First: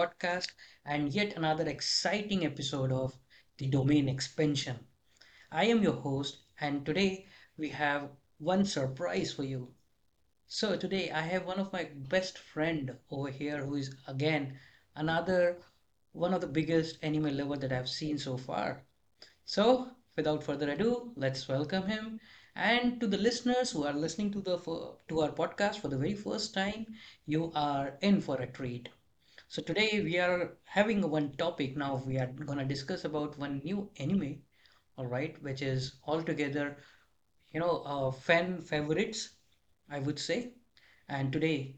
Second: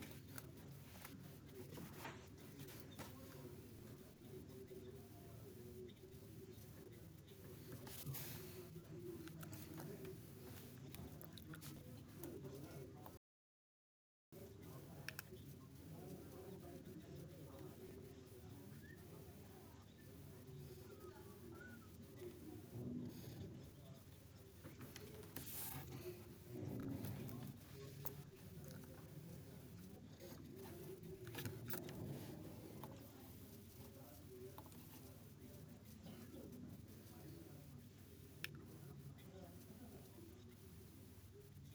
podcast and yet another exciting episode of The Domain Expansion. I am your host, and today we have one surprise for you. So, today I have one of my best friend over here who is again another one of the biggest anime lover that I've seen so far. So, without further ado, let's welcome him. And to the listeners who are listening to the to our podcast for the very first time, you are in for a treat. So today we are having one topic now we are going to discuss about one new anime, all right, which is altogether, fan favorites, I would say. And today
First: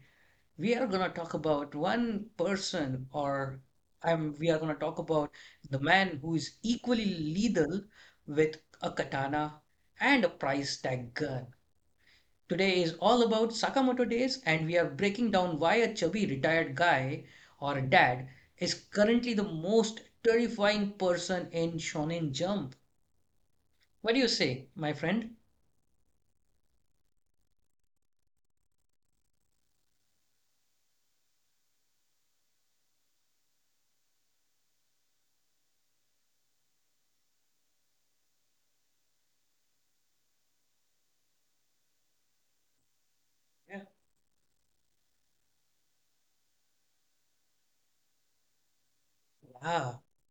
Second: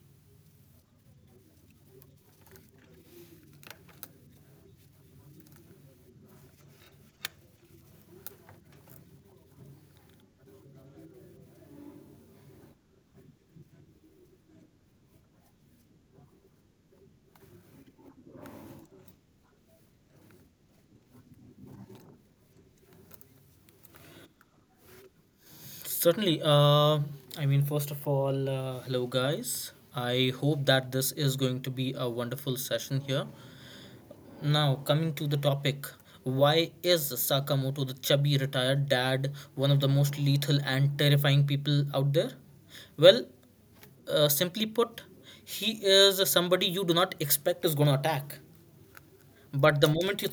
we are going to talk about one person or we are going to talk about the man who is equally lethal with a katana and a price tag gun. Today is all about Sakamoto days, and we are breaking down why a chubby retired guy or dad is currently the most terrifying person in Shonen Jump. What do you say, my friend? Certainly. I mean, first of all, hello guys. I hope that this is going to be a wonderful session here. Now, coming to the topic, why is Sakamoto, the chubby retired dad, one of the most lethal and terrifying people out there? Well, Yeah. Simply put, he is somebody you do not expect is going to attack. But the Yeah. moment you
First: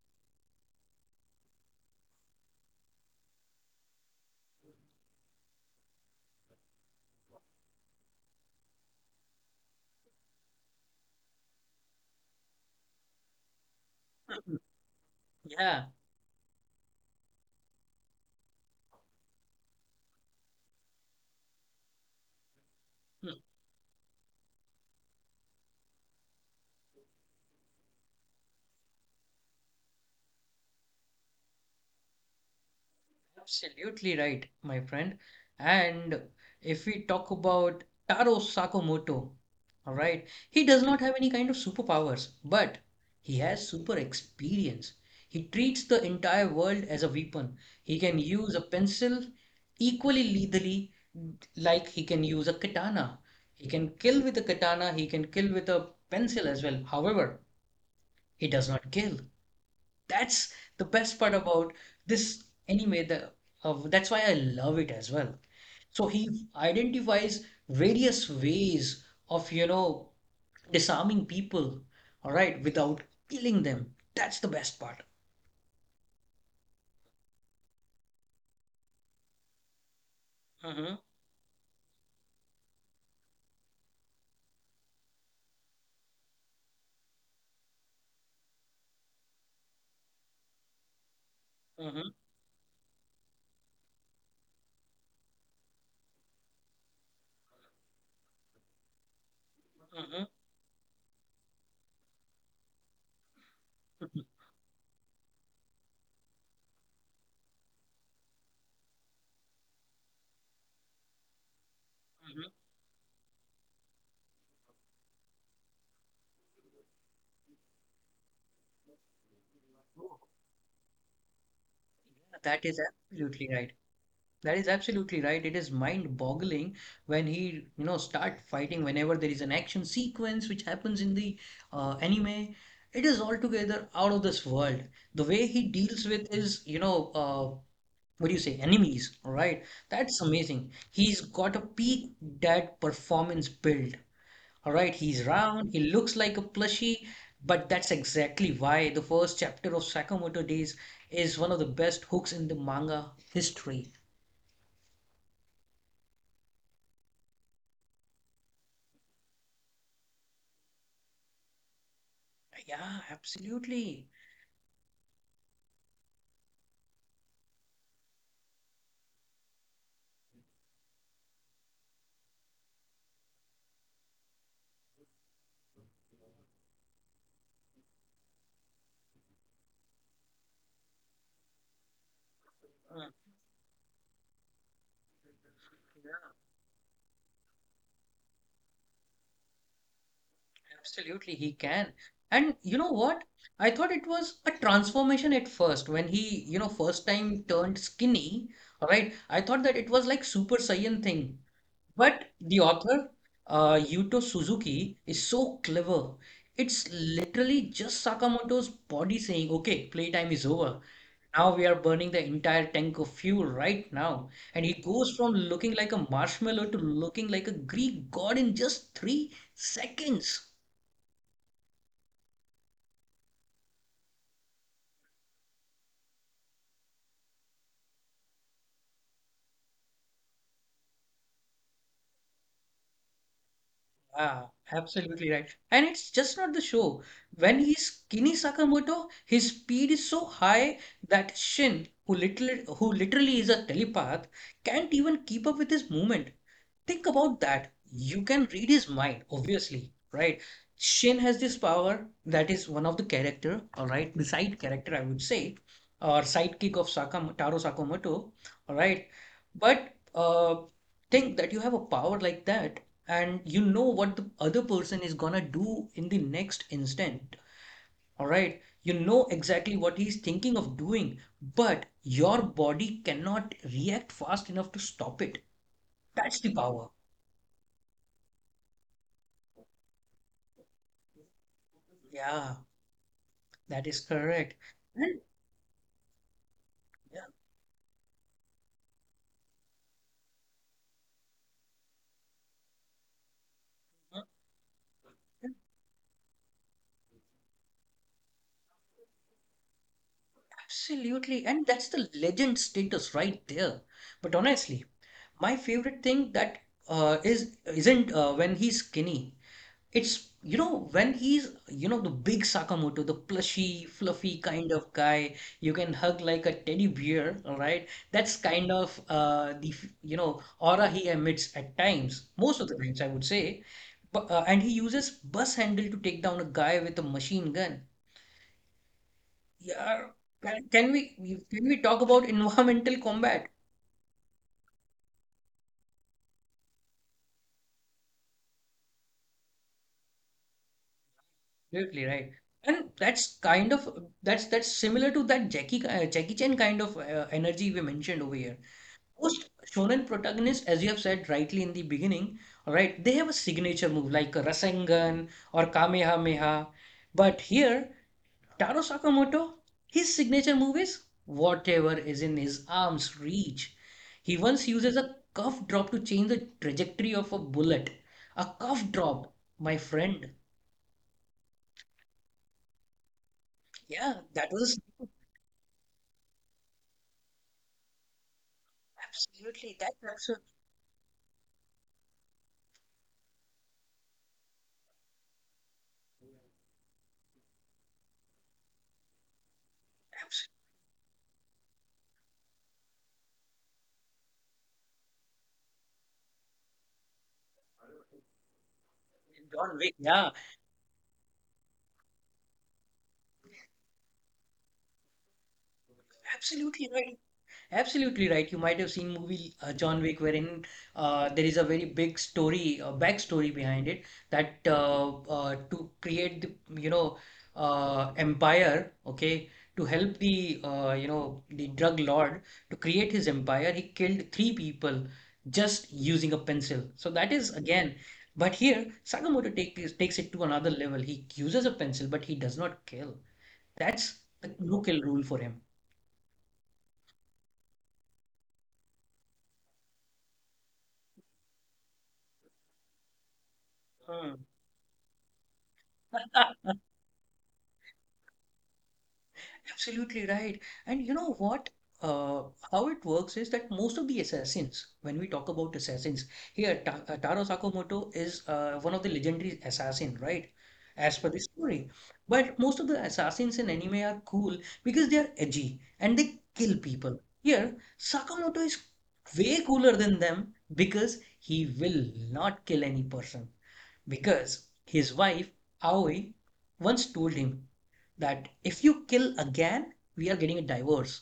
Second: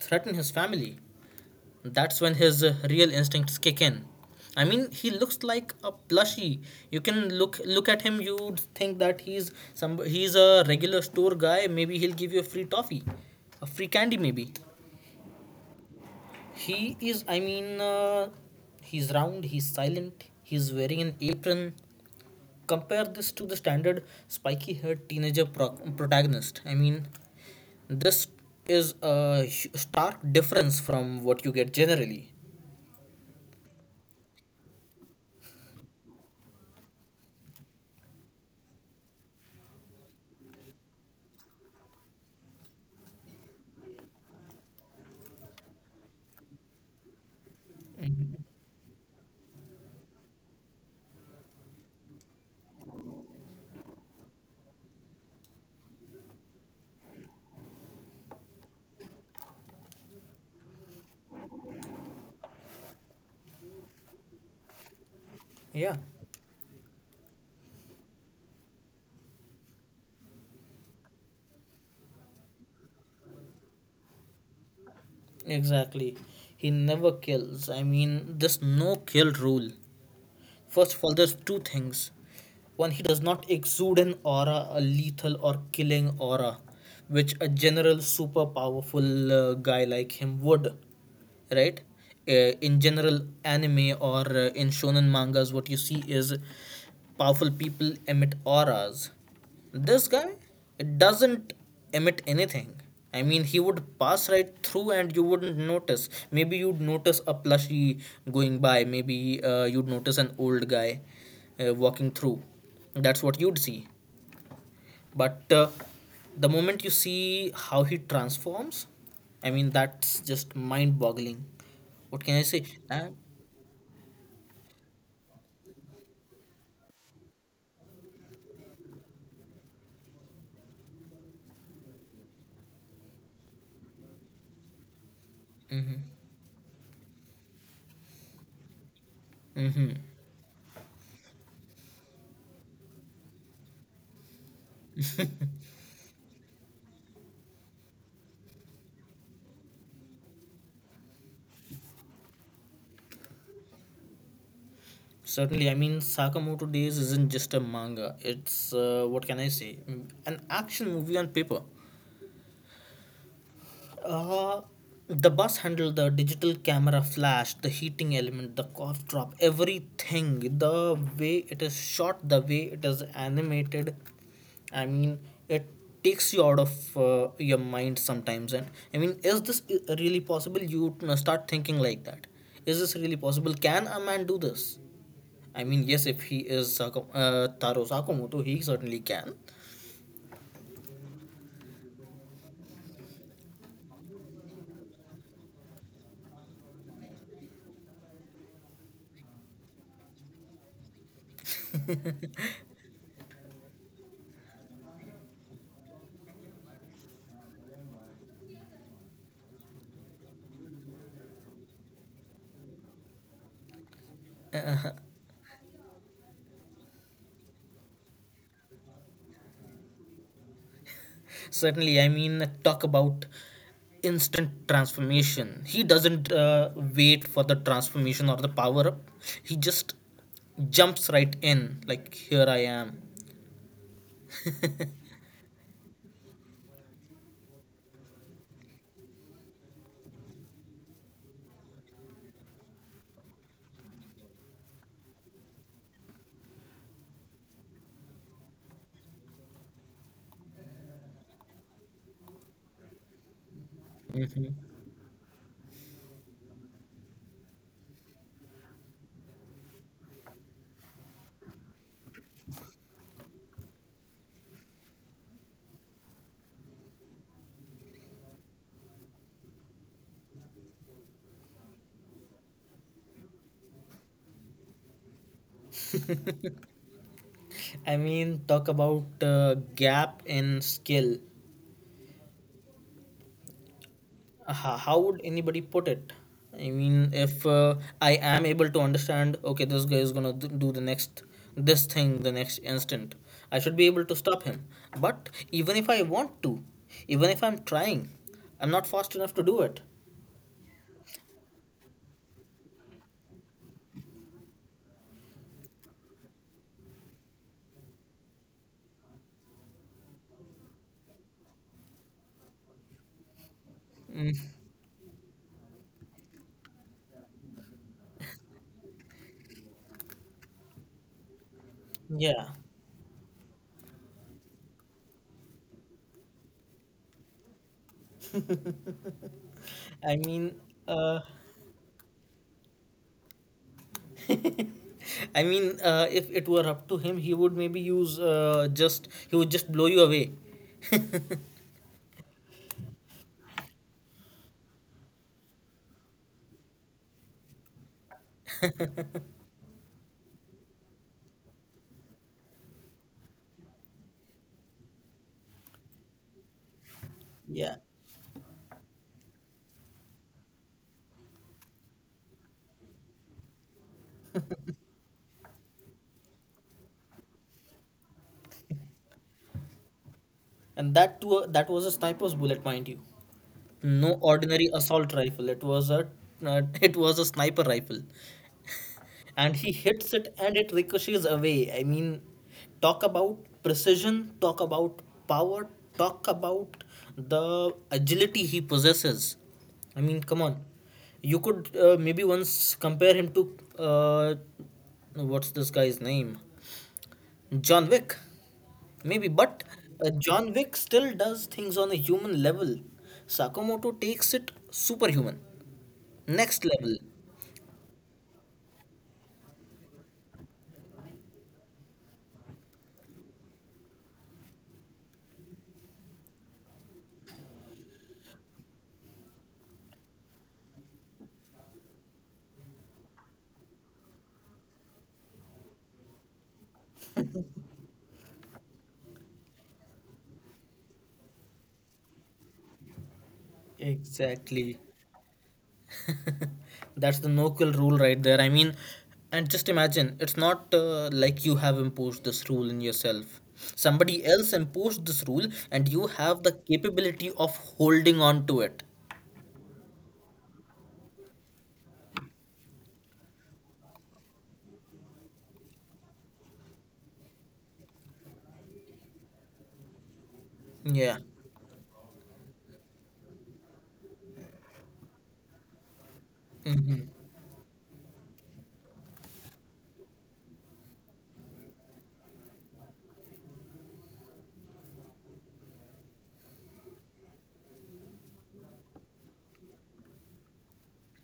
threaten his family, that's when his real instincts kick in. I mean, he looks like a plushie. You can look at him. You'd think that he's a regular store guy. Maybe he'll give you a free toffee, a free candy. Maybe Yeah. he is. I mean, he's round. He's silent. He's wearing an apron. Compare this to the standard spiky-haired teenager protagonist. I mean, this is a stark difference from what you get generally. Absolutely right, my friend. And if we talk about Taro Sakamoto, all right, he does not have any kind of superpowers, but he has super experience. He treats the entire world as a weapon. He can Mhm. use a pencil equally lethally, like he can use a katana. He can kill with a katana, he can kill with a pencil as well. However, he does not kill. That's the best part about this anime. The that's why I love it as well. Yeah. So he identifies various ways of disarming people, all right, without killing them. That's the best part. Exactly. He never kills. I mean, there's no kill rule. First Mm-hmm, of all, there's two things. One, he does not exude an aura, a lethal or killing aura, which a general super powerful guy like him would, right? mm-hmm, In general, anime, or in shonen mangas, what you see is powerful people emit auras. This guy, mm-hmm, it doesn't emit anything. I mean, he would pass right through and you wouldn't notice. Maybe you'd notice a plushie going by, maybe you'd notice an old guy walking through. mm-hmm. That's what you'd see, but the moment you see how he transforms, I mean, that's just mind boggling. What can I say? That is and, absolutely right. That is absolutely right. It is mind-boggling when he, start fighting whenever there is an action sequence which happens in the anime. It is altogether out of this world. The way he mm-hmm. deals with his, what do you say, enemies, all right? Mm-hmm. That's amazing. He's got a peak dad performance build. All right, he's round, he looks like a plushie, but that's exactly why the first chapter of Sakamoto Days is one of the best hooks in the manga history. Certainly, I mean, Sakamoto Days isn't just a manga, it's, what can I say, an action movie on paper. Yeah, absolutely. Uh, the bus handle, the digital camera flash, the heating element, the cough drop, everything, the way it is shot, the way it is animated. I mean, it takes you out of your mind sometimes. And I mean, is this really possible? You start thinking like that. Is this Uh, really possible? Can a man do this? I mean, yes, if yeah, he is Taro Sakamoto, he certainly can. absolutely, he can. And you know what? I thought it was a transformation at first when he, first time turned skinny, right? I thought that it was like Super Saiyan thing. But the author, Yuto Suzuki, is so clever. It's literally just Sakamoto's body saying, okay, playtime is over. Now we are burning the entire tank of fuel right now. And he goes from looking like a marshmallow to looking like a Greek god in just 3 seconds. Certainly, I mean, talk about instant transformation. He doesn't wait for the transformation or the power up, he just jumps right in, like, here I am. Ah, absolutely right. And it's just not the show. When he's skinny Sakamoto, his speed is so high that Shin, who literally is a telepath, can't even keep up with his movement. Think about that. You can read his mind, obviously, right? Shin has this power that is one of the character, all right, the Mhm. side character, I would say, or sidekick of Sakamoto, Taro Sakamoto, all right. But think that you have a power like that, and you know what the other person is gonna do in the next instant, all right. You know exactly what he's thinking of doing, but your body cannot react fast enough to stop it. That's the power. I mean, talk about gap in skill. Yeah. That is correct. How would And anybody put it? I mean, yeah, if I am able to understand, okay, this guy is going to do the next this thing the next instant, I should be able to uh, stop him. But even if I want to, even if I'm trying, I'm not fast enough to do it. absolutely. And that's the legend status right there. But honestly, my favorite thing that is isn't when he's skinny. It's when he's the big Sakamoto, the plushy, Mm, fluffy kind of guy you can hug like a teddy bear, all right? That's kind of the aura he emits at times, yeah, most of the times I would say. And he uses bus handle to take down a guy with a machine gun. Yeah, i mean can, can uh, we we- can we talk about environmental combat? I mean, if it were up to him, he would maybe use, just he would just blow you away. Absolutely right. And that's similar to that Jackie Chan kind of energy we mentioned over here. Most shonen protagonists, as you have said rightly in the beginning, all right, they have a signature move like a Rasengan or Kamehameha. But Yeah, here Taro Sakamoto, his signature move is whatever is in his arm's reach. He once uses a cuff drop to change the trajectory of a bullet. A cuff drop, my friend. and that too, that was a sniper's bullet, mind you. No Yeah, that ordinary was assault rifle. It was a, it was a sniper rifle, and he absolutely That's hits it absolutely, and it ricochets away. I mean, talk about precision. Talk about power. Talk about the agility he possesses. I mean, come on. You could maybe once compare him to, what's this guy's name? John Wick, maybe. absolutely But John Wick. Yeah, John Wick still does things on a human level. Sakamoto takes it superhuman, next absolutely level. right. Absolutely right. You might have seen movie John Wick, wherein there is a very big story, backstory behind it that to create the empire, okay, to help the you know the drug lord to create his empire, he killed three people just using a pencil. So that is again, but here Sakamoto takes it to another level. He uses a pencil, but he does not kill. That's the Exactly, no kill rule for him. that's the no kill rule right there. I mean, and just imagine, it's not like you have imposed this rule in yourself, somebody Hmm. else imposed this rule, and you have the capability of holding on to it. Absolutely right. And you know what? Uh, how it works is that most of the assassins, when we talk about assassins, here Ta Taro Sakamoto is one of the legendary assassin, right? Yeah. As per the story. But most of the assassins in anime are cool because they are edgy and they kill Hmm. people. Here, Sakamoto is way cooler than them because he will not kill any person because his wife Aoi once told him that if you kill again, we are getting a divorce.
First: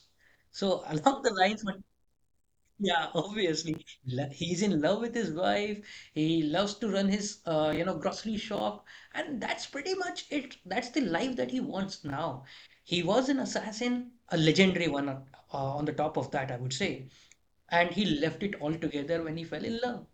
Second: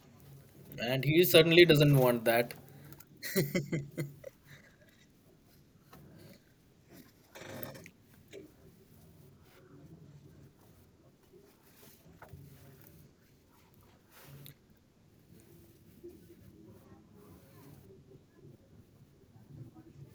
So And along he the lines, certainly doesn't want that. yeah, obviously, he's in love with his wife. He loves to run his, grocery shop, and that's pretty much it. That's the life that he wants now. He was an assassin, a legendary one, on the top of that, I would say, and he left it all together when he fell in love.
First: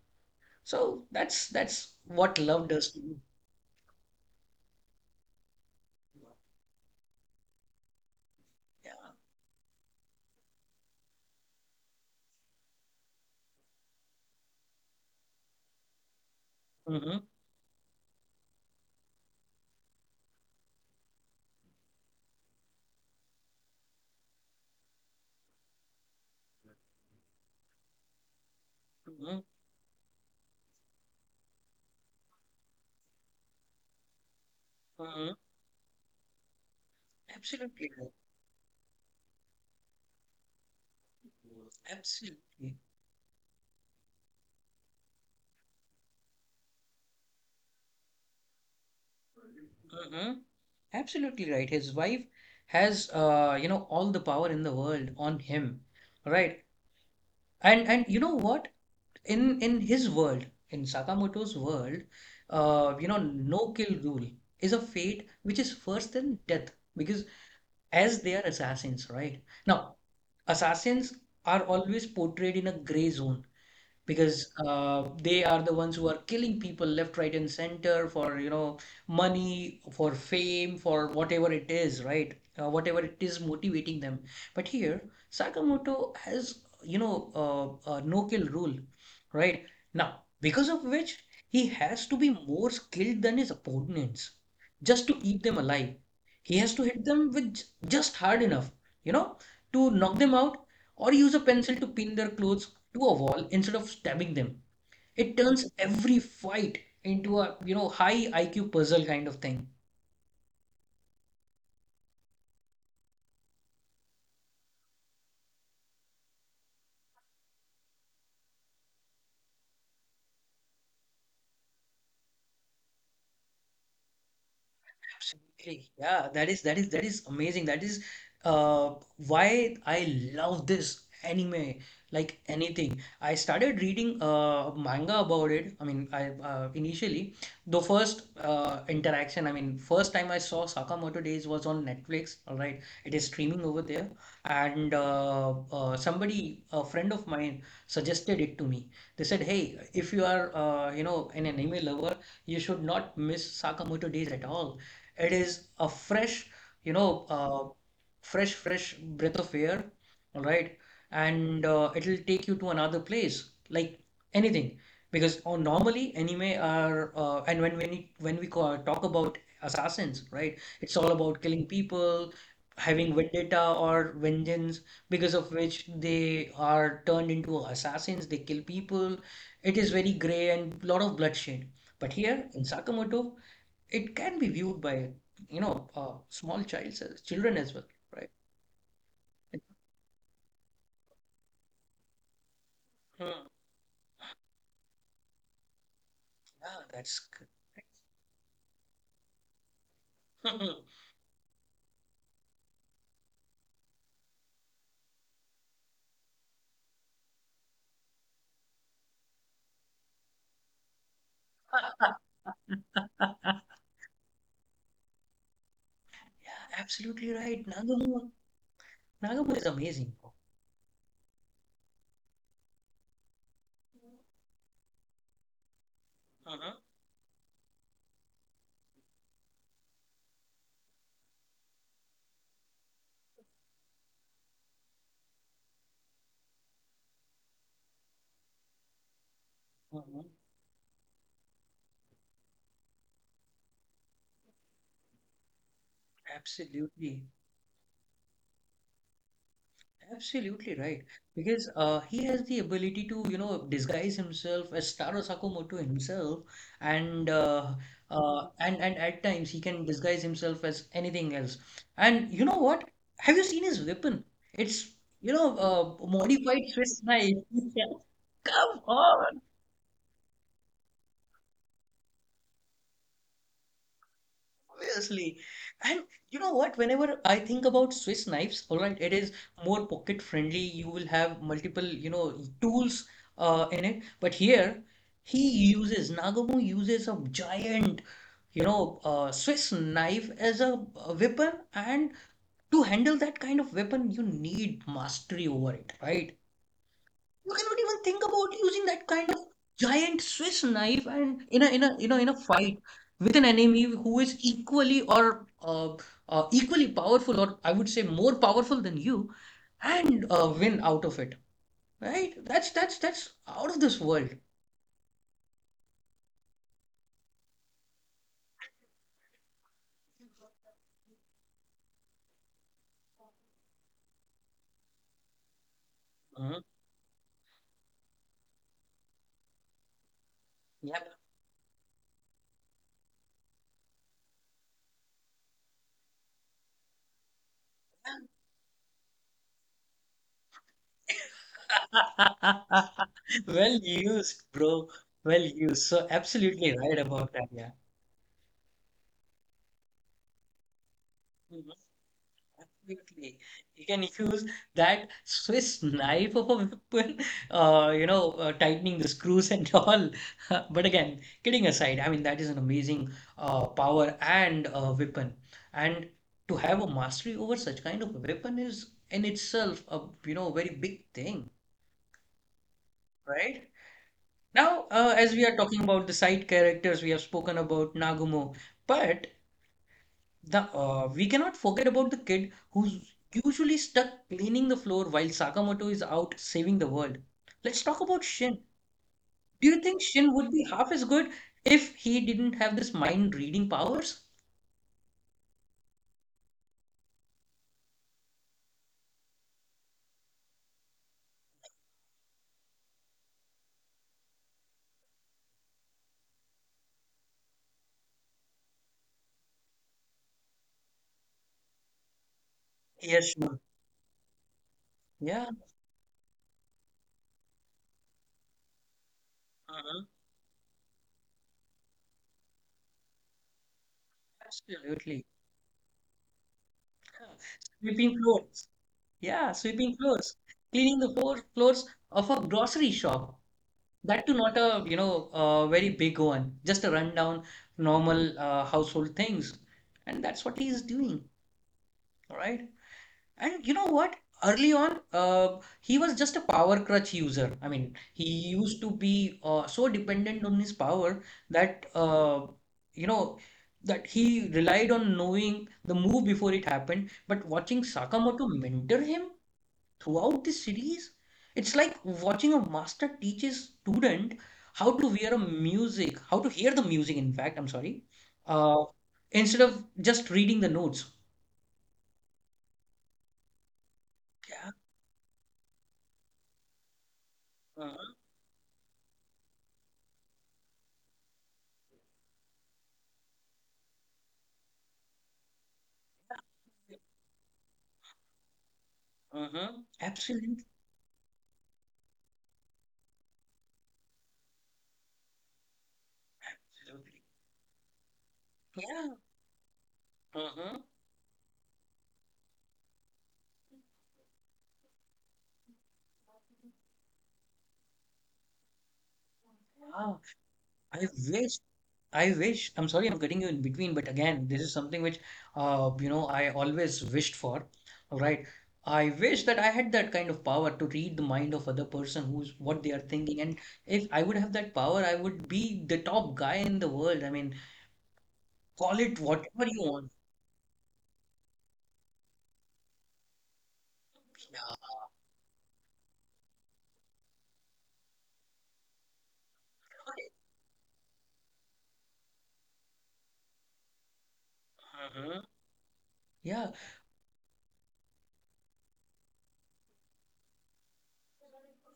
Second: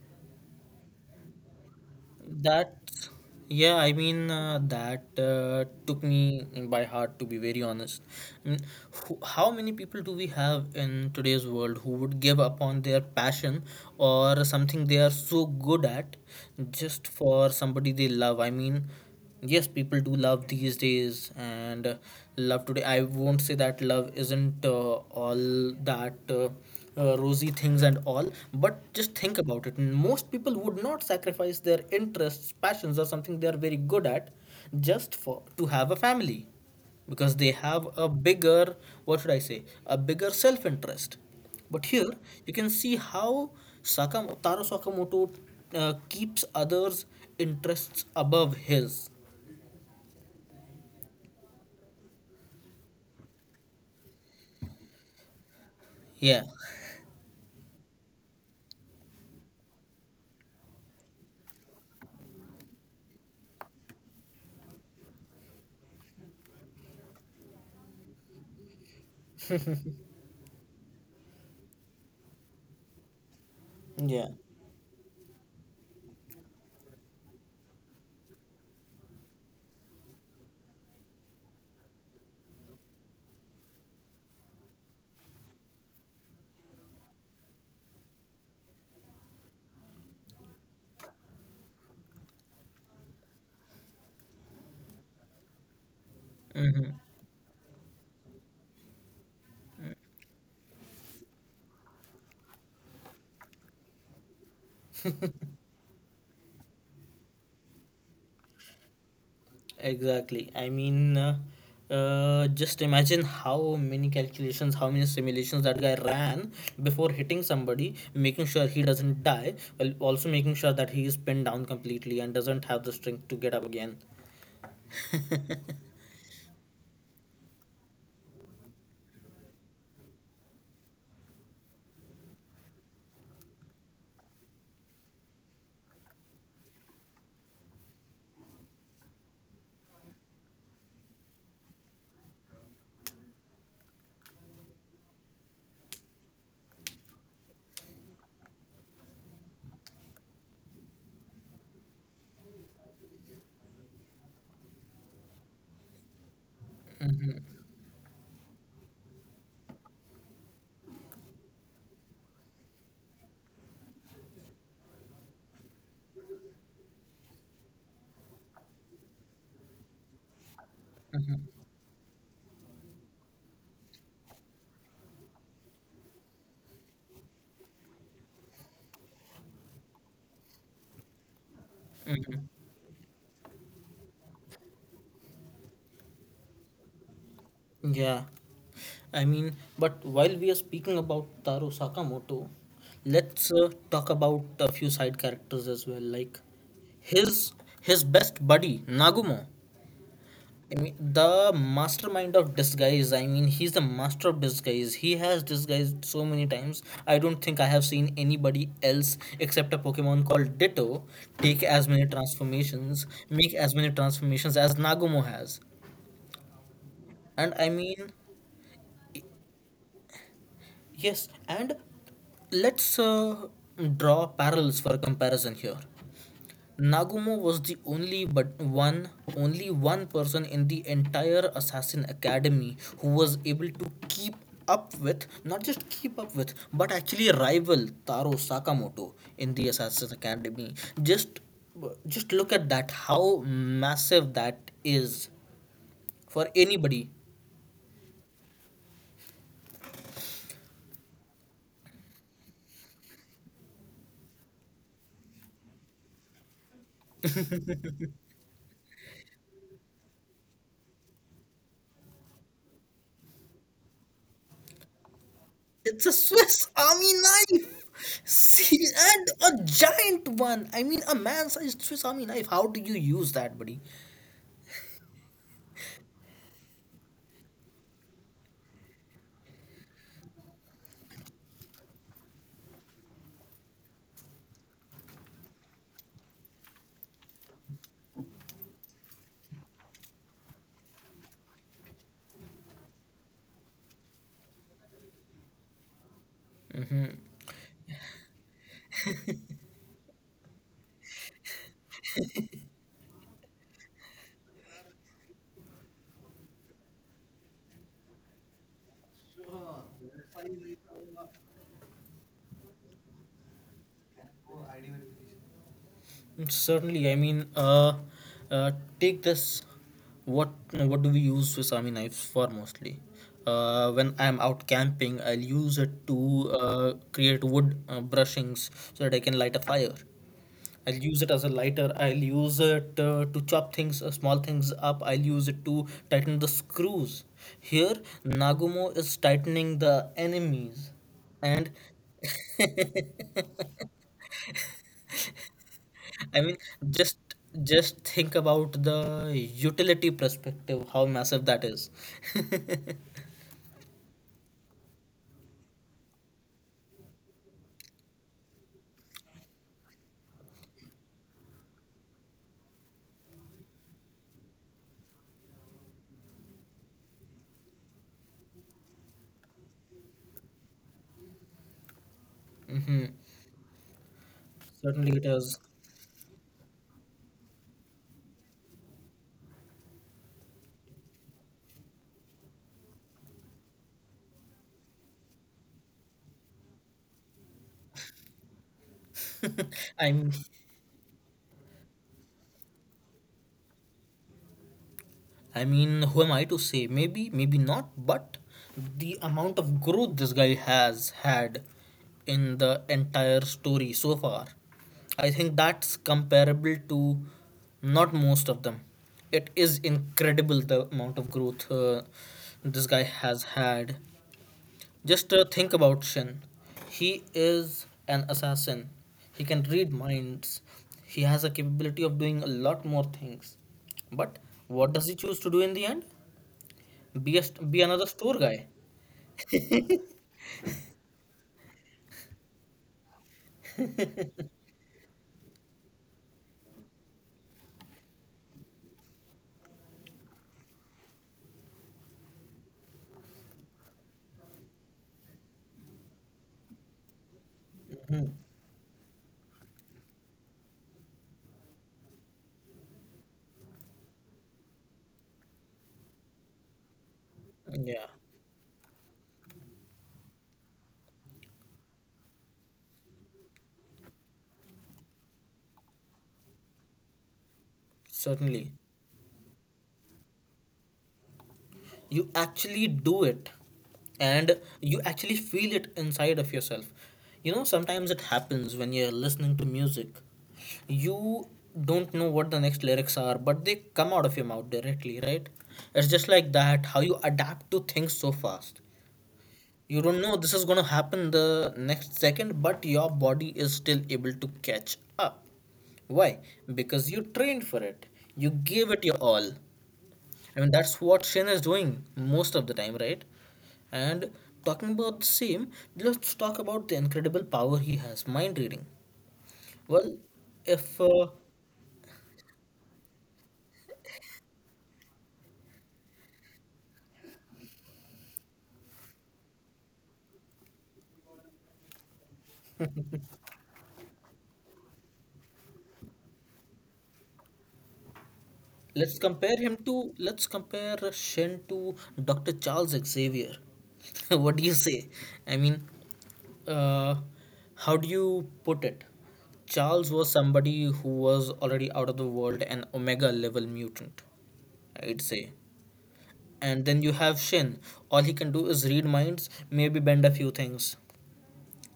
So that's what love That, does to you. yeah, I mean, that took me by heart, to be very honest. I mean, how many people do we have in today's world who would give up on their passion or something they are so good at just Hmm. for somebody they love? I mean, yes, people do love these days, and love today, I won't say that love isn't all that rosy things and all, but just Hmm. think about it, most people would not sacrifice their interests, passions, or something they are very good at just Hmm. for to have a family, because they Absolutely have right. a bigger, what should I say, a bigger self interest. But here you can Absolutely. see how Taro Sakamoto keeps others' interests above his. Hmm. Absolutely right. His wife has all the power in the world on him. Yeah. Right. And you know what? In his world, in Sakamoto's world, no kill rule is a fate which is worse than death because as they are assassins, right? Now, assassins are always portrayed in a gray zone Yeah. because they are the ones who are killing people left, right, and center for, money, for fame, for whatever it is, right? Whatever it is motivating them. But here, Sakamoto has, a no-kill rule, right? Now, because of which he has to be more skilled than his opponents just to eat them alive. He has to Mm-hmm. hit them with just hard enough, you know, to knock them out or use a pencil to pin their clothes to a wall instead of stabbing them. It turns every fight into a high IQ puzzle kind of thing. Exactly. I mean, just imagine how many calculations, how many simulations that guy ran before hitting somebody, making sure he doesn't die, while also making sure that he is pinned down completely and doesn't have the strength to get up again. Absolutely. Yeah, that is amazing. That is uh why I love this anime like anything. I started reading manga about it. I mean, I initially the first interaction. I mean, first time I saw Sakamoto Days was on Netflix. All right, it is streaming over there, and somebody, a friend of mine, suggested it to me. They said, "Hey, if you are an anime lover, you should not miss Sakamoto Days at all. It is a fresh, you know." Uh, fresh breath of air, all right? And it'll take you to another place, like anything. Because oh, normally anime are, and when we talk about assassins, right? It's all about killing people, having vendetta or vengeance, because of which they are turned into assassins. They kill people. It is very gray and lot of bloodshed. But Mm-hmm. here in Sakamoto, it can be viewed by small childs as children as well, Yeah. right. I mean, but while we are speaking about Taro Sakamoto, Hmm. let's talk about a few side characters as well, like Yeah, that's good. his his best buddy Nagumo. I mean, the mastermind of disguise. I mean, he's the master of disguise. He has disguised so many times. I don't think I have seen anybody else except a Pokemon called Ditto take as many transformations, make as many transformations as Nagumo has. Yeah, absolutely And right. I mean, Nagamu is amazing, bro. yes, and let's draw parallels for comparison here. Mhm. Nagumo was the only but one only one person in the entire assassin academy who was able to keep up with, not just keep up with, but actually rival Taro Sakamoto in the assassin Mhm. academy. Just look at that, how massive that is for anybody. absolutely Absolutely right. Because he has the ability to, disguise himself as Taro Sakamoto himself, and and at times he can disguise himself as anything else. And you know what? Have you seen his weapon? It's It's a modified Swiss Swiss army knife. knife. Come See, and on! a giant one. I mean, a man-sized Swiss Army knife. How do you use that, buddy? Obviously. And you know what? Whenever I think about Swiss knives, all right, it is more pocket friendly. You will have multiple, tools in it. But here, Nagumo uses a giant, Swiss knife as a weapon. And to handle that kind of weapon, you need mastery over it, right? You cannot even think about using that kind of giant Swiss knife and in a fight with an enemy who is equally or equally powerful, or I would say more powerful than you, and win out of it, right? That's out of this world. Certainly, I mean, uh, take this. What do we use Swisami knives for mostly? When I'm out camping, I'll use it to Mhm. Create wood brushings so that I can light a fire. I'll Yep. use it as a lighter. I'll use it to chop things, small things up. I'll use it to tighten the screws. Here, Nagumo is tightening the enemies, and Well used, bro. Well used. So I mean, absolutely right just about that, yeah. just think about the utility perspective, how massive that is. Absolutely. You can use that Swiss knife of a weapon, tightening the screws and all. But again, kidding aside, I mean, that is an amazing power and weapon. And to have a mastery over such kind of a weapon is in itself a, you know, very big thing, right? Now, Certainly it as we are is. talking about the side characters, we have spoken about Nagumo, but The we cannot forget about the kid who's usually stuck cleaning the floor while Sakamoto is out saving the world. Let's talk about Shin. Do you think I'm Shin would be half as good if he didn't have this mind reading powers? I mean, who am I to say? Maybe, maybe not, but the amount of growth this guy has had in the entire story so far, I think that's comparable to not most of them. It is incredible, the amount of growth this guy Yes, has sure. had. Just Yeah, think about Shin. He is an assassin. He can read uh-huh, minds. He has a capability of doing a lot more things. But what does he absolutely. choose to do in the end? Huh. Be another Sweeping store floors. guy. Yeah, sweeping floors. Cleaning the floor, floors of a grocery shop. That too not a, you know, a very big one. Just a rundown, normal household things. And that's what he's doing. All right. And you know what? Early on, he was just a power crutch user. I mean, he used to be so dependent on his power that you know that he relied on knowing the move before it happened. But watching Yeah, Sakamoto mentor him throughout the series, it's like watching a master teach his student how to wear a music, how to hear the music. In fact, I'm sorry, certainly. uh, instead of just reading the notes. You actually do it, and you actually feel it inside of yourself. Yeah. Sometimes it happens when you're listening to music, you don't know what the next lyrics are, but they come out of your mouth directly, right? It's just like that, how you adapt to things so fast. Mm-hmm. You don't know this is Absolutely. going to happen the next second, but your body is still able to catch up. Why? Because you trained for it, you gave it your Yeah. all. I mean, Mm-hmm. that's what Shane is doing most of the time, right? And talking about the same, let's talk about the incredible power he has, mind reading. Well, Wow. if I wish, I wish, I'm sorry I'm cutting you in between, but again, this is something which, I always wished for, right? I wish that I had that kind of power to read the mind of other person who's what they are thinking. And if I would have that power, I would be the top guy in the world. I mean, call it whatever you want. let's compare Shen to Dr. Charles Xavier. What do you Yeah. say? I mean, uh, how do you put it? Charles was somebody who was already out of the world, an Omega level mutant, I'd Mhm. say. Yeah. And then you have Shin. All he can do is read minds, maybe bend a few things.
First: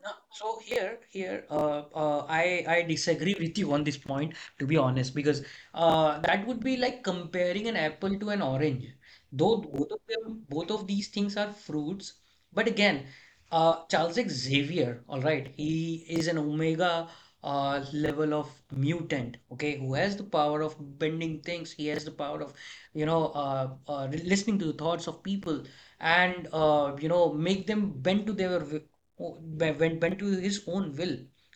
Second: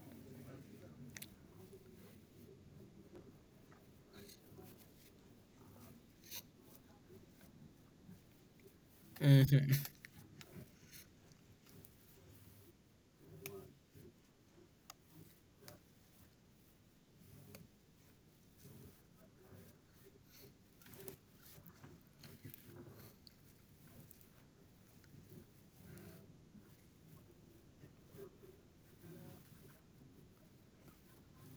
No. So here, I disagree with you on this point, to be honest, because that would be like comparing an apple to an orange. Though Mm-hmm. both of them, both of these things are fruits, but again, Charles Xavier, all right, he is an omega level of mutant, okay, who has the power of bending things. He has the power of, you know, uh, uh, listening to the thoughts of people and make them bend to their o- when bent to his own will,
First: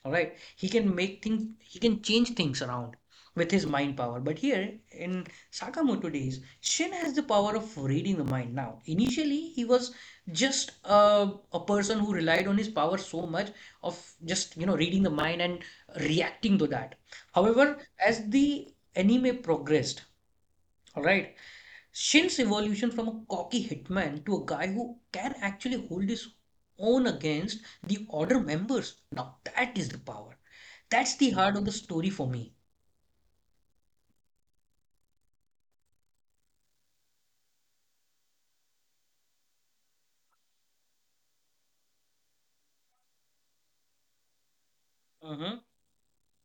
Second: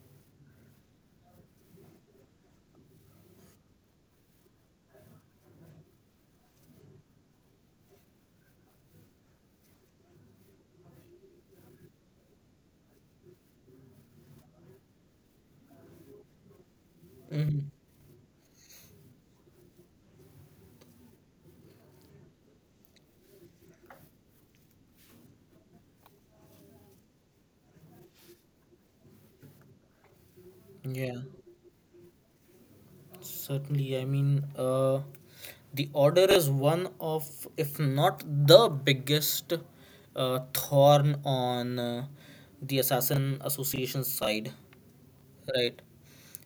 all right. He can make things, he can change things around with his mind power. But here in Sakamoto Days, Shin has the power of reading the mind. Now initially he was just a person who relied on his power so much of just, you know, reading the mind and reacting to that. Mm-hmm. However, as the anime progressed, all right, Shin's evolution from a cocky hitman to a guy who can actually hold his own against the Order members. Now that is the power. That's Yeah, the heart of the story for me. certainly. I mean, the Order is one of, if not the biggest, thorn on the Assassin Association side. Mm-hmm. Right?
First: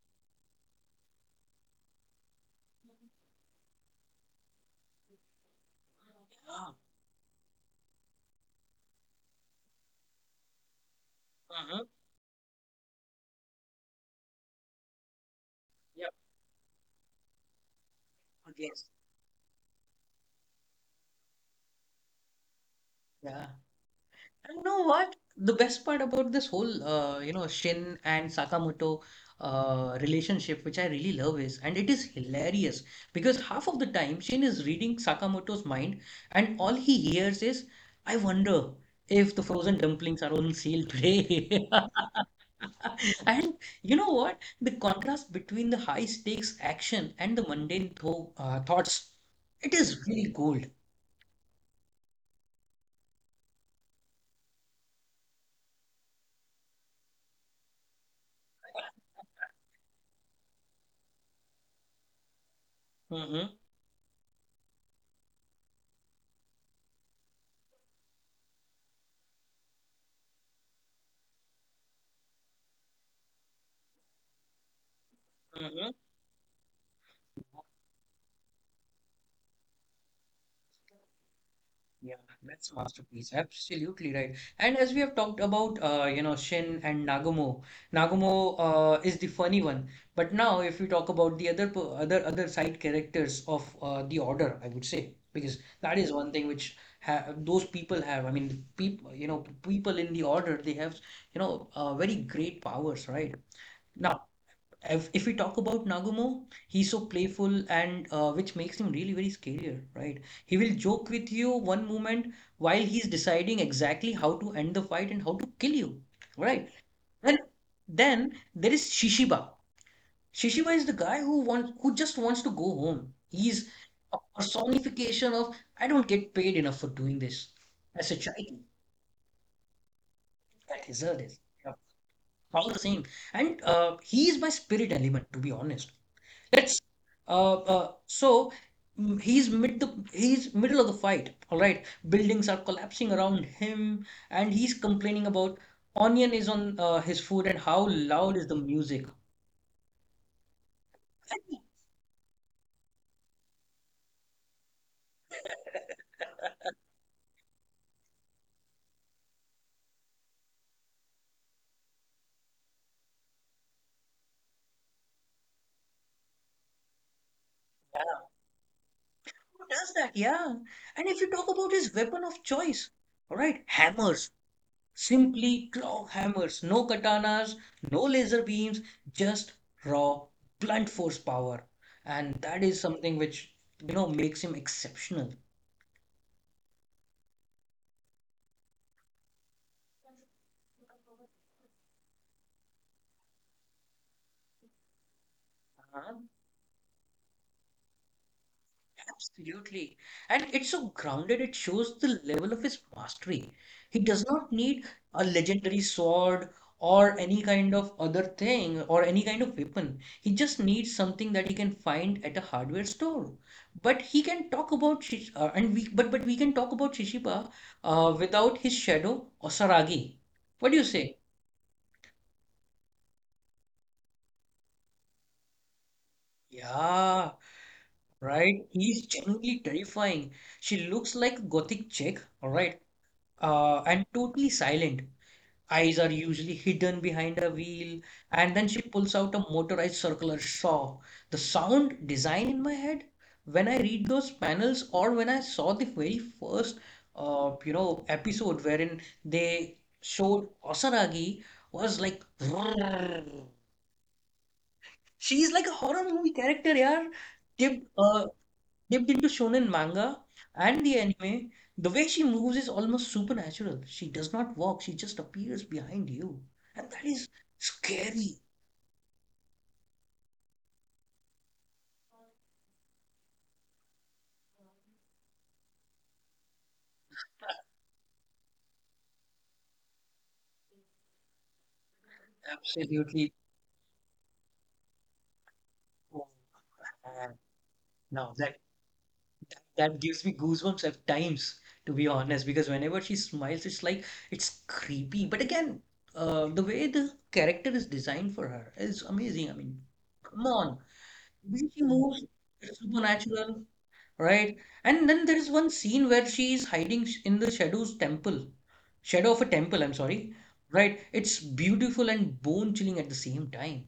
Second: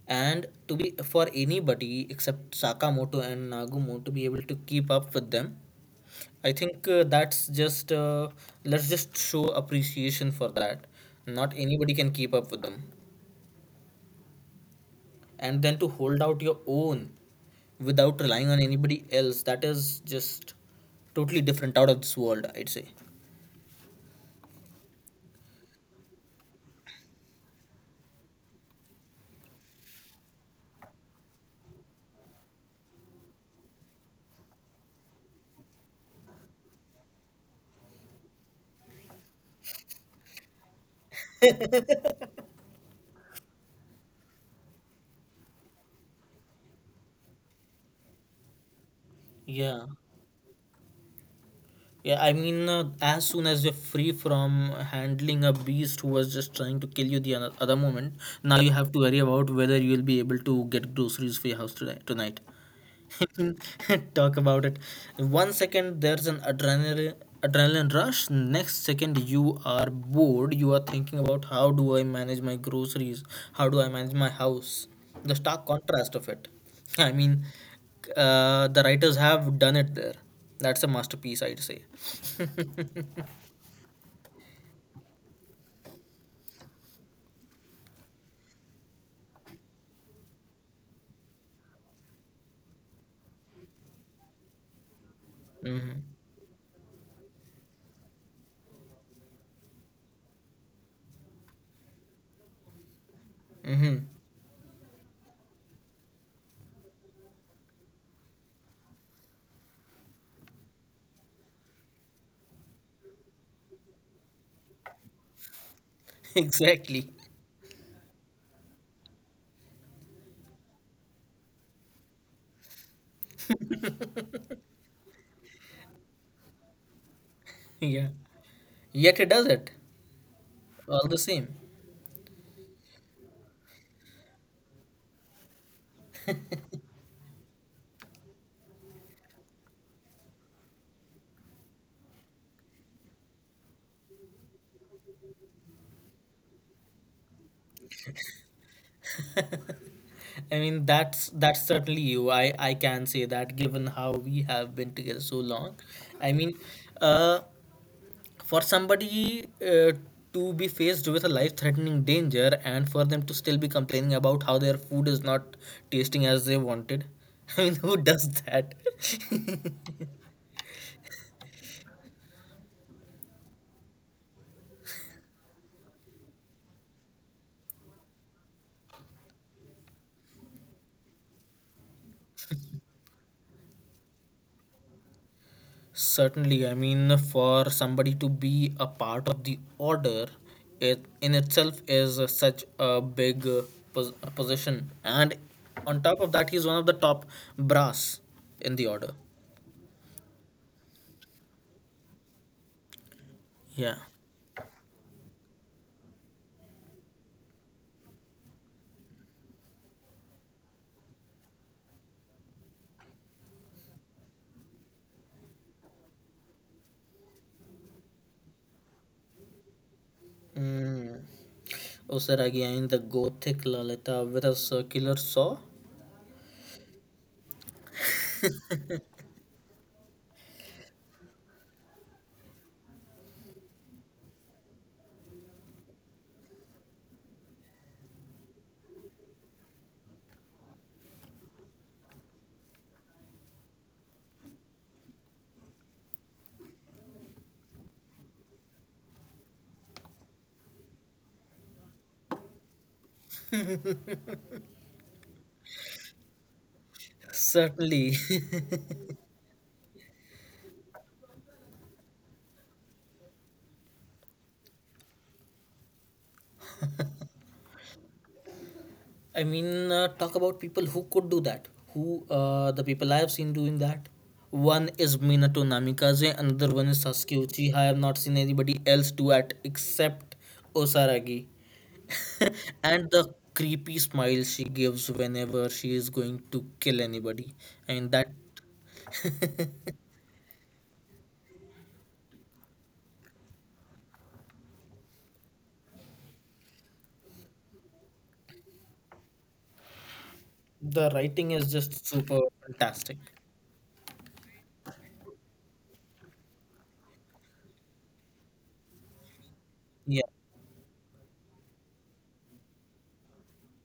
And to be, for anybody except Sakamoto and Nagumo to be able to keep up with them, I Yeah. think, that's just let's just show appreciation for that. Not Mm-hmm. anybody can keep up with them, and then to Yep. hold out your own without relying on Yes. anybody else. That is just totally different, out of this world, I'd say. Yeah. And you know what? The best part about this whole, Shin and Sakamoto relationship, which I really love, is, and it is hilarious, because half of the time Shin is reading Sakamoto's mind, and all he hears is, "I wonder if the frozen dumplings are on sale today." And you know what? The contrast between the high stakes action and the mundane thoughts, it Yeah. is really cool. Yeah, I mean, as soon as you're free from handling a beast who was just trying to kill you other moment, now you have to worry about whether you'll be able to get groceries for your house today, tonight. Mm-hmm, Talk about it. One second, there's an adrenaline rush. Next second you are bored. You are thinking about, how do I manage my groceries? How do I manage my house? The stark mm-hmm. contrast of it. I mean, the writers have done it there. That's a masterpiece, I'd say. Yeah, that's a masterpiece. Absolutely right. And as we have talked about, Shin and Nagumo, Nagumo is the funny one. But now, if we talk about the other side characters of the Order, I would say, because that Mm-hmm. is one thing which ha those people have. I mean, people, you know, people in the Order, they have, very great powers, right? Mm-hmm. If we talk about Nagumo, he's so playful and which makes him really very scarier, right? He will joke with you one moment while he's deciding exactly how to end the fight and how to kill you, right? Exactly. Then then there is Shishiba. Shishiba is the guy who just wants to go home. He's a personification of I don't get paid enough for doing this as Yeah. a child. Yet it does it That is all the deserve. same. Yeah, all the same, and he is my spirit element, to be honest. That's so mm, he's mid the He's middle of the fight. All right, buildings are collapsing around him, and he's complaining about onion is on his food and how loud is the music. I mean, that's And who that's certainly you. I can say that given how we have been together so long. I mean, uh, for somebody to be faced with a life-threatening danger and for them to still be complaining about how their food is not tasting as they wanted. I mean, who does that? does that? Yeah. And if you talk about his weapon of choice, all right, hammers, simply claw hammers, no katanas, no laser beams, just raw blunt force power, and that is something which, you know, makes him exceptional. Certainly, I mean, for somebody to be a part of the order, it in itself is such a big, position. And on top of that, he's one of the top brass in the order. Absolutely. And it's so grounded, it shows the level of his mastery. He Yeah. does not need a legendary sword or any kind of other thing or any kind of weapon. He just needs something that he can find at a hardware store. But he can talk about Shish and we but we can talk about Shishiba without his shadow Osaragi. What do you say? Mm. Osaragi in the Gothic Lalita with a circular saw? Yeah, right. He's genuinely terrifying. She looks like a gothic chick, all right? And totally silent. Eyes are usually hidden behind a wheel, and then she pulls out a motorized circular saw. The sound design in my head, when I read those panels, or when I saw the very first, episode wherein they showed Osaragi, was like, "Roar." She's like a horror movie character, yeah. Give, Certainly. Dipped into shonen manga and the anime, the way she moves is almost supernatural. She does not walk, she just appears behind you. And that is scary. I mean, talk about people who could do that. Who The people I have seen doing that? One is Minato Namikaze, another one is Sasuke Uchiha. I have not seen anybody else do that except Osaragi. And Absolutely. the creepy smile she gives whenever she is Oh, going to kill man. anybody. I mean, that Now that gives me goosebumps at times, to be honest, because whenever she smiles, it's like it's creepy. But again, the way the character is designed for her is amazing. I mean, come on. the The writing way is she just moves, super it's fantastic. supernatural. Right? And then there is one scene where she is hiding in the Shadow's temple. Shadow of a temple, I'm Yeah. sorry. Right? It's beautiful and bone chilling at the same time.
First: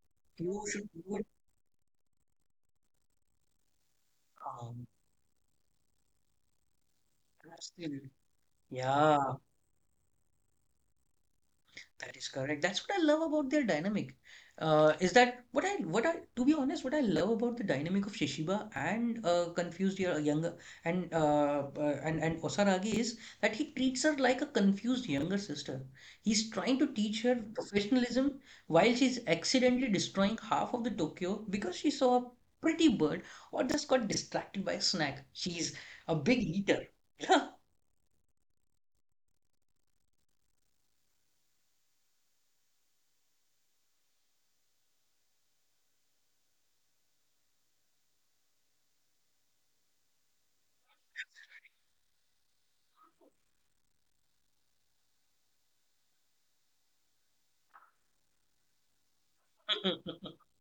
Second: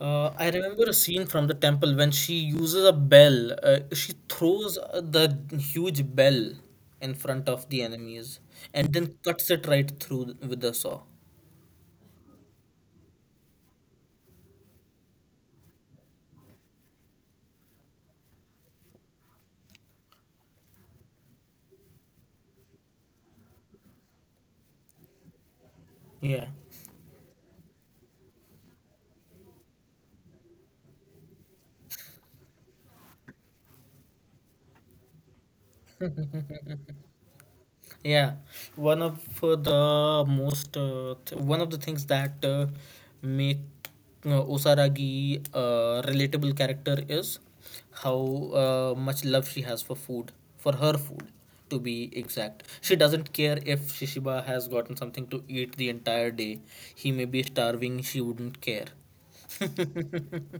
I You remember should a do scene it. from the temple when she uses a bell. She throws Um, the huge bell in front of the absolutely. enemies, and then Yeah. cuts it right through with the saw. That is correct. That's what I love about their dynamic. Is that what I To be honest, what I love about the dynamic of Shishiba and confused yo- younger and Osaragi is that he treats her like a confused younger sister. He's Yeah. trying to teach her professionalism while she's accidentally destroying half of the Tokyo because she saw a pretty bird or just got distracted by a snack. She's a big eater. Yeah, one of the things that make Osaragi a relatable character is how much love she has for food, for her food to be exact. She doesn't care if Shishiba has gotten something to eat the entire day. He may be starving, she wouldn't care.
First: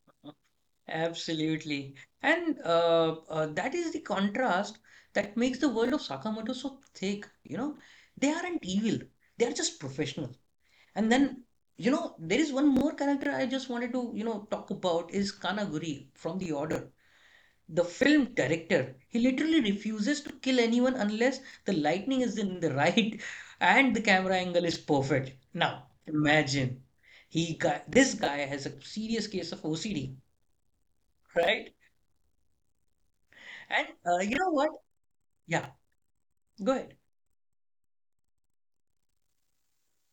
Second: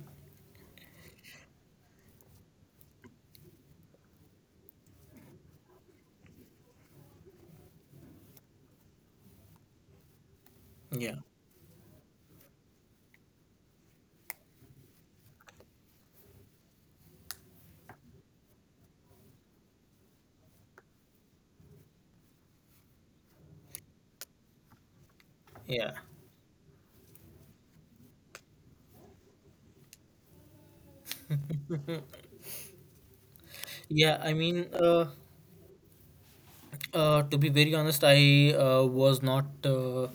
Absolutely. And that is the contrast that makes the world of Sakamoto so thick. You know, they aren't evil, they are just professional. And Yeah. then, you know, there is one more character I just wanted to, you know, talk about is Kanaguri from The Order. The film director, he literally refuses to kill anyone unless the lighting is in the right and the camera angle is perfect. Now, Yeah. imagine he guy, this guy has a serious case of OCD, right? And Yeah, I you know mean, what? uh, Yeah, go ahead. Uh, to be very honest, I was not uh,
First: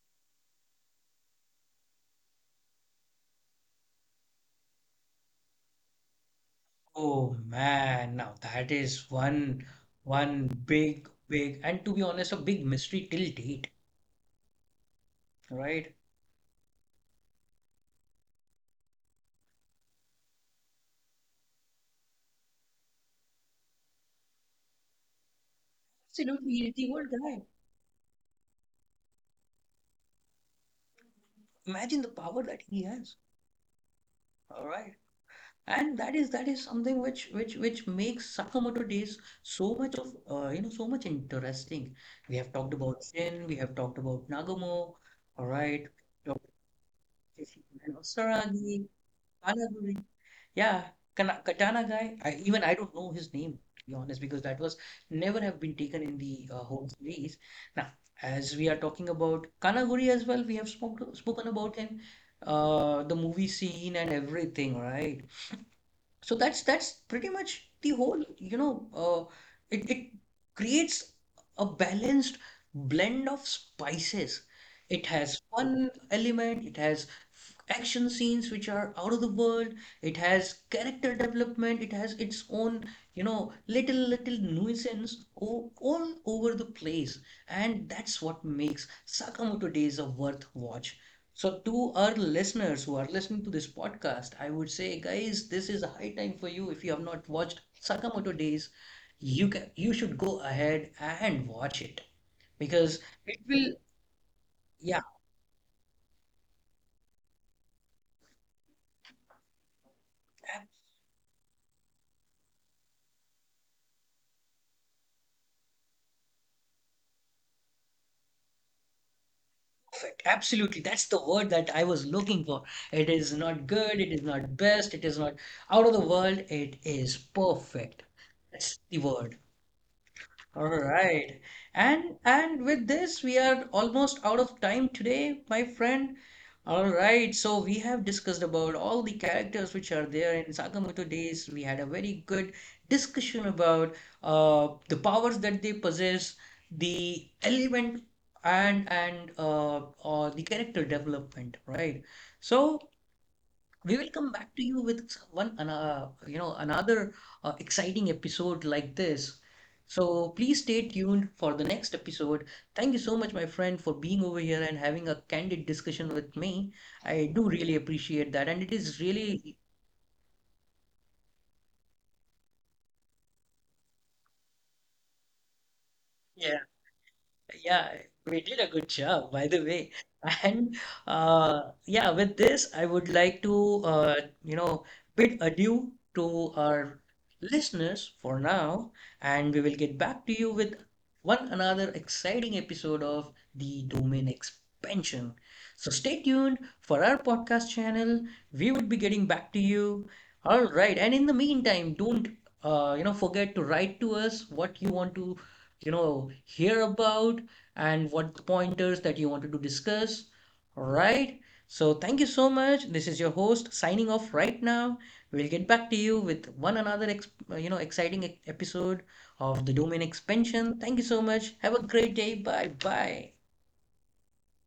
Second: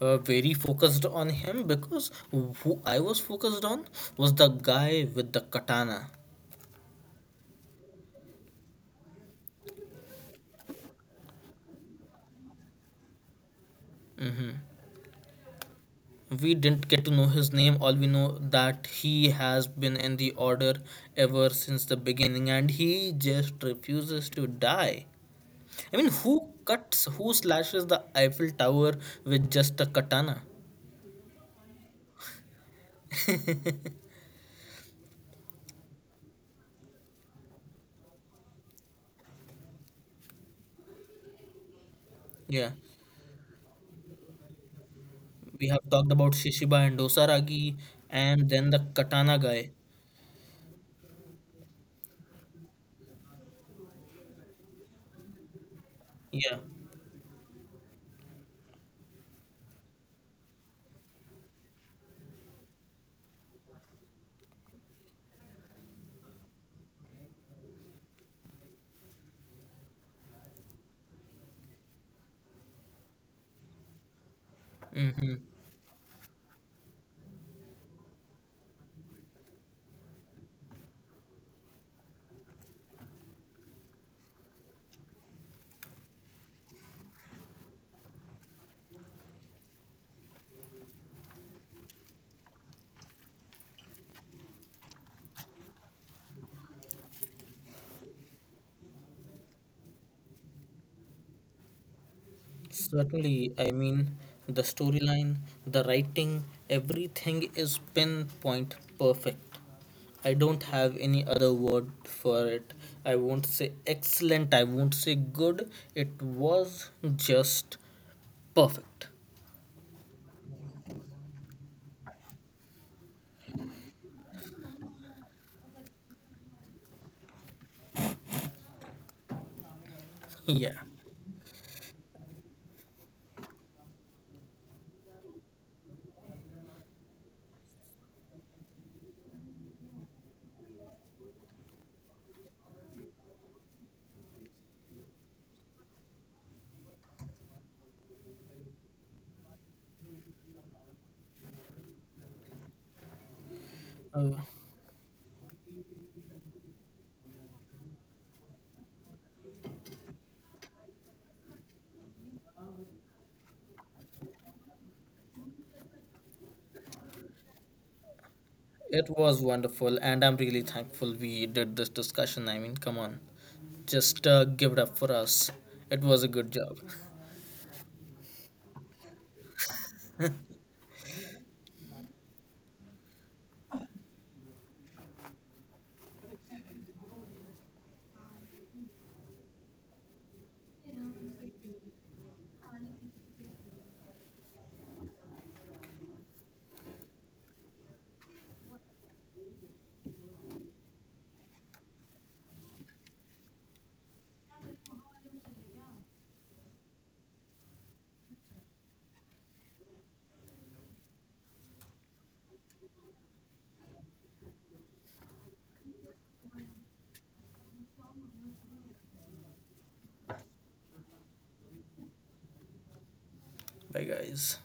uh, very focused on him, because who I was focused on was the guy with the katana. Oh man, now that is one big, big, and to be honest, a big mystery till date, Hmm. right? We didn't get to know his name. All we know that he has been in the order ever since the beginning, and he just refuses to die. I mean, who Absolutely, he's the cuts, old who guy. slashes the Eiffel Tower with just a katana? Imagine the power that he has. All right. And that is something which which makes Sakamoto Days so much of so much interesting. We have Yeah, talked about Shin, we have talked about Nagumo, all we have right, talked about talked Shishiba and about Ishin Dosaragi, and and then the Osaragi. katana Katana guy. Guri. Yeah, Katana guy. I, even I don't know his name, to be honest, because that was never have been taken in the Yeah. Whole series. Now, as we are talking about Kanaguri as well, we have spoken about in the movie scene and everything, right? So that's pretty much the whole, it creates a balanced blend of spices. It Hmm. has fun element, it has action scenes which are out of the world, it has character development, it has its own, you know, little nuisance all over the place. And that's what makes Sakamoto Days a worth watch. So, to our listeners who are listening to this podcast, I would say, guys, this is a high time for you. If you have not watched Sakamoto Days, you should go ahead and watch it because it Certainly. I will, mean, the yeah, storyline, the writing, everything is pinpoint perfect. I don't ab- have any other word for it. I won't say excellent, I won't say good. It was just perfect. absolutely. That's the word that I was looking for. It is not good, it is not best, it is not out of the world, it is perfect. That's the word. All Yeah. right. And with this we are almost out of time today, my friend. All right. So we have discussed about all the characters which are there in Sakamoto Days. We had a very good discussion about the powers that they possess, the element and the character development, right? So we will come Uh, back to you with one, an- you know, another exciting episode like this. So please stay tuned for the next episode. Thank you so much, my friend, for being over here and having a candid discussion with me. I do really appreciate that, and it is it was really, wonderful, and I'm really thankful we did this discussion. I mean, come on. Just give it up for us. It was a good yeah. job. Yeah, we did a good job, by the way. And yeah, with this, I would like to, you know, bid adieu to our listeners for now, and we will get back to you with one another exciting episode of the Domain Expansion. So stay tuned for our podcast channel. We would be getting back to you. All right, and in the meantime, don't forget to write to us what you want to, you know, hear about and what pointers that you wanted to discuss. All right. So thank you so much. This is your host signing off right now. We'll get back to you with one another exciting episode of the domain expansion. Thank you so much. Have a great day. Bye bye. Bye, guys.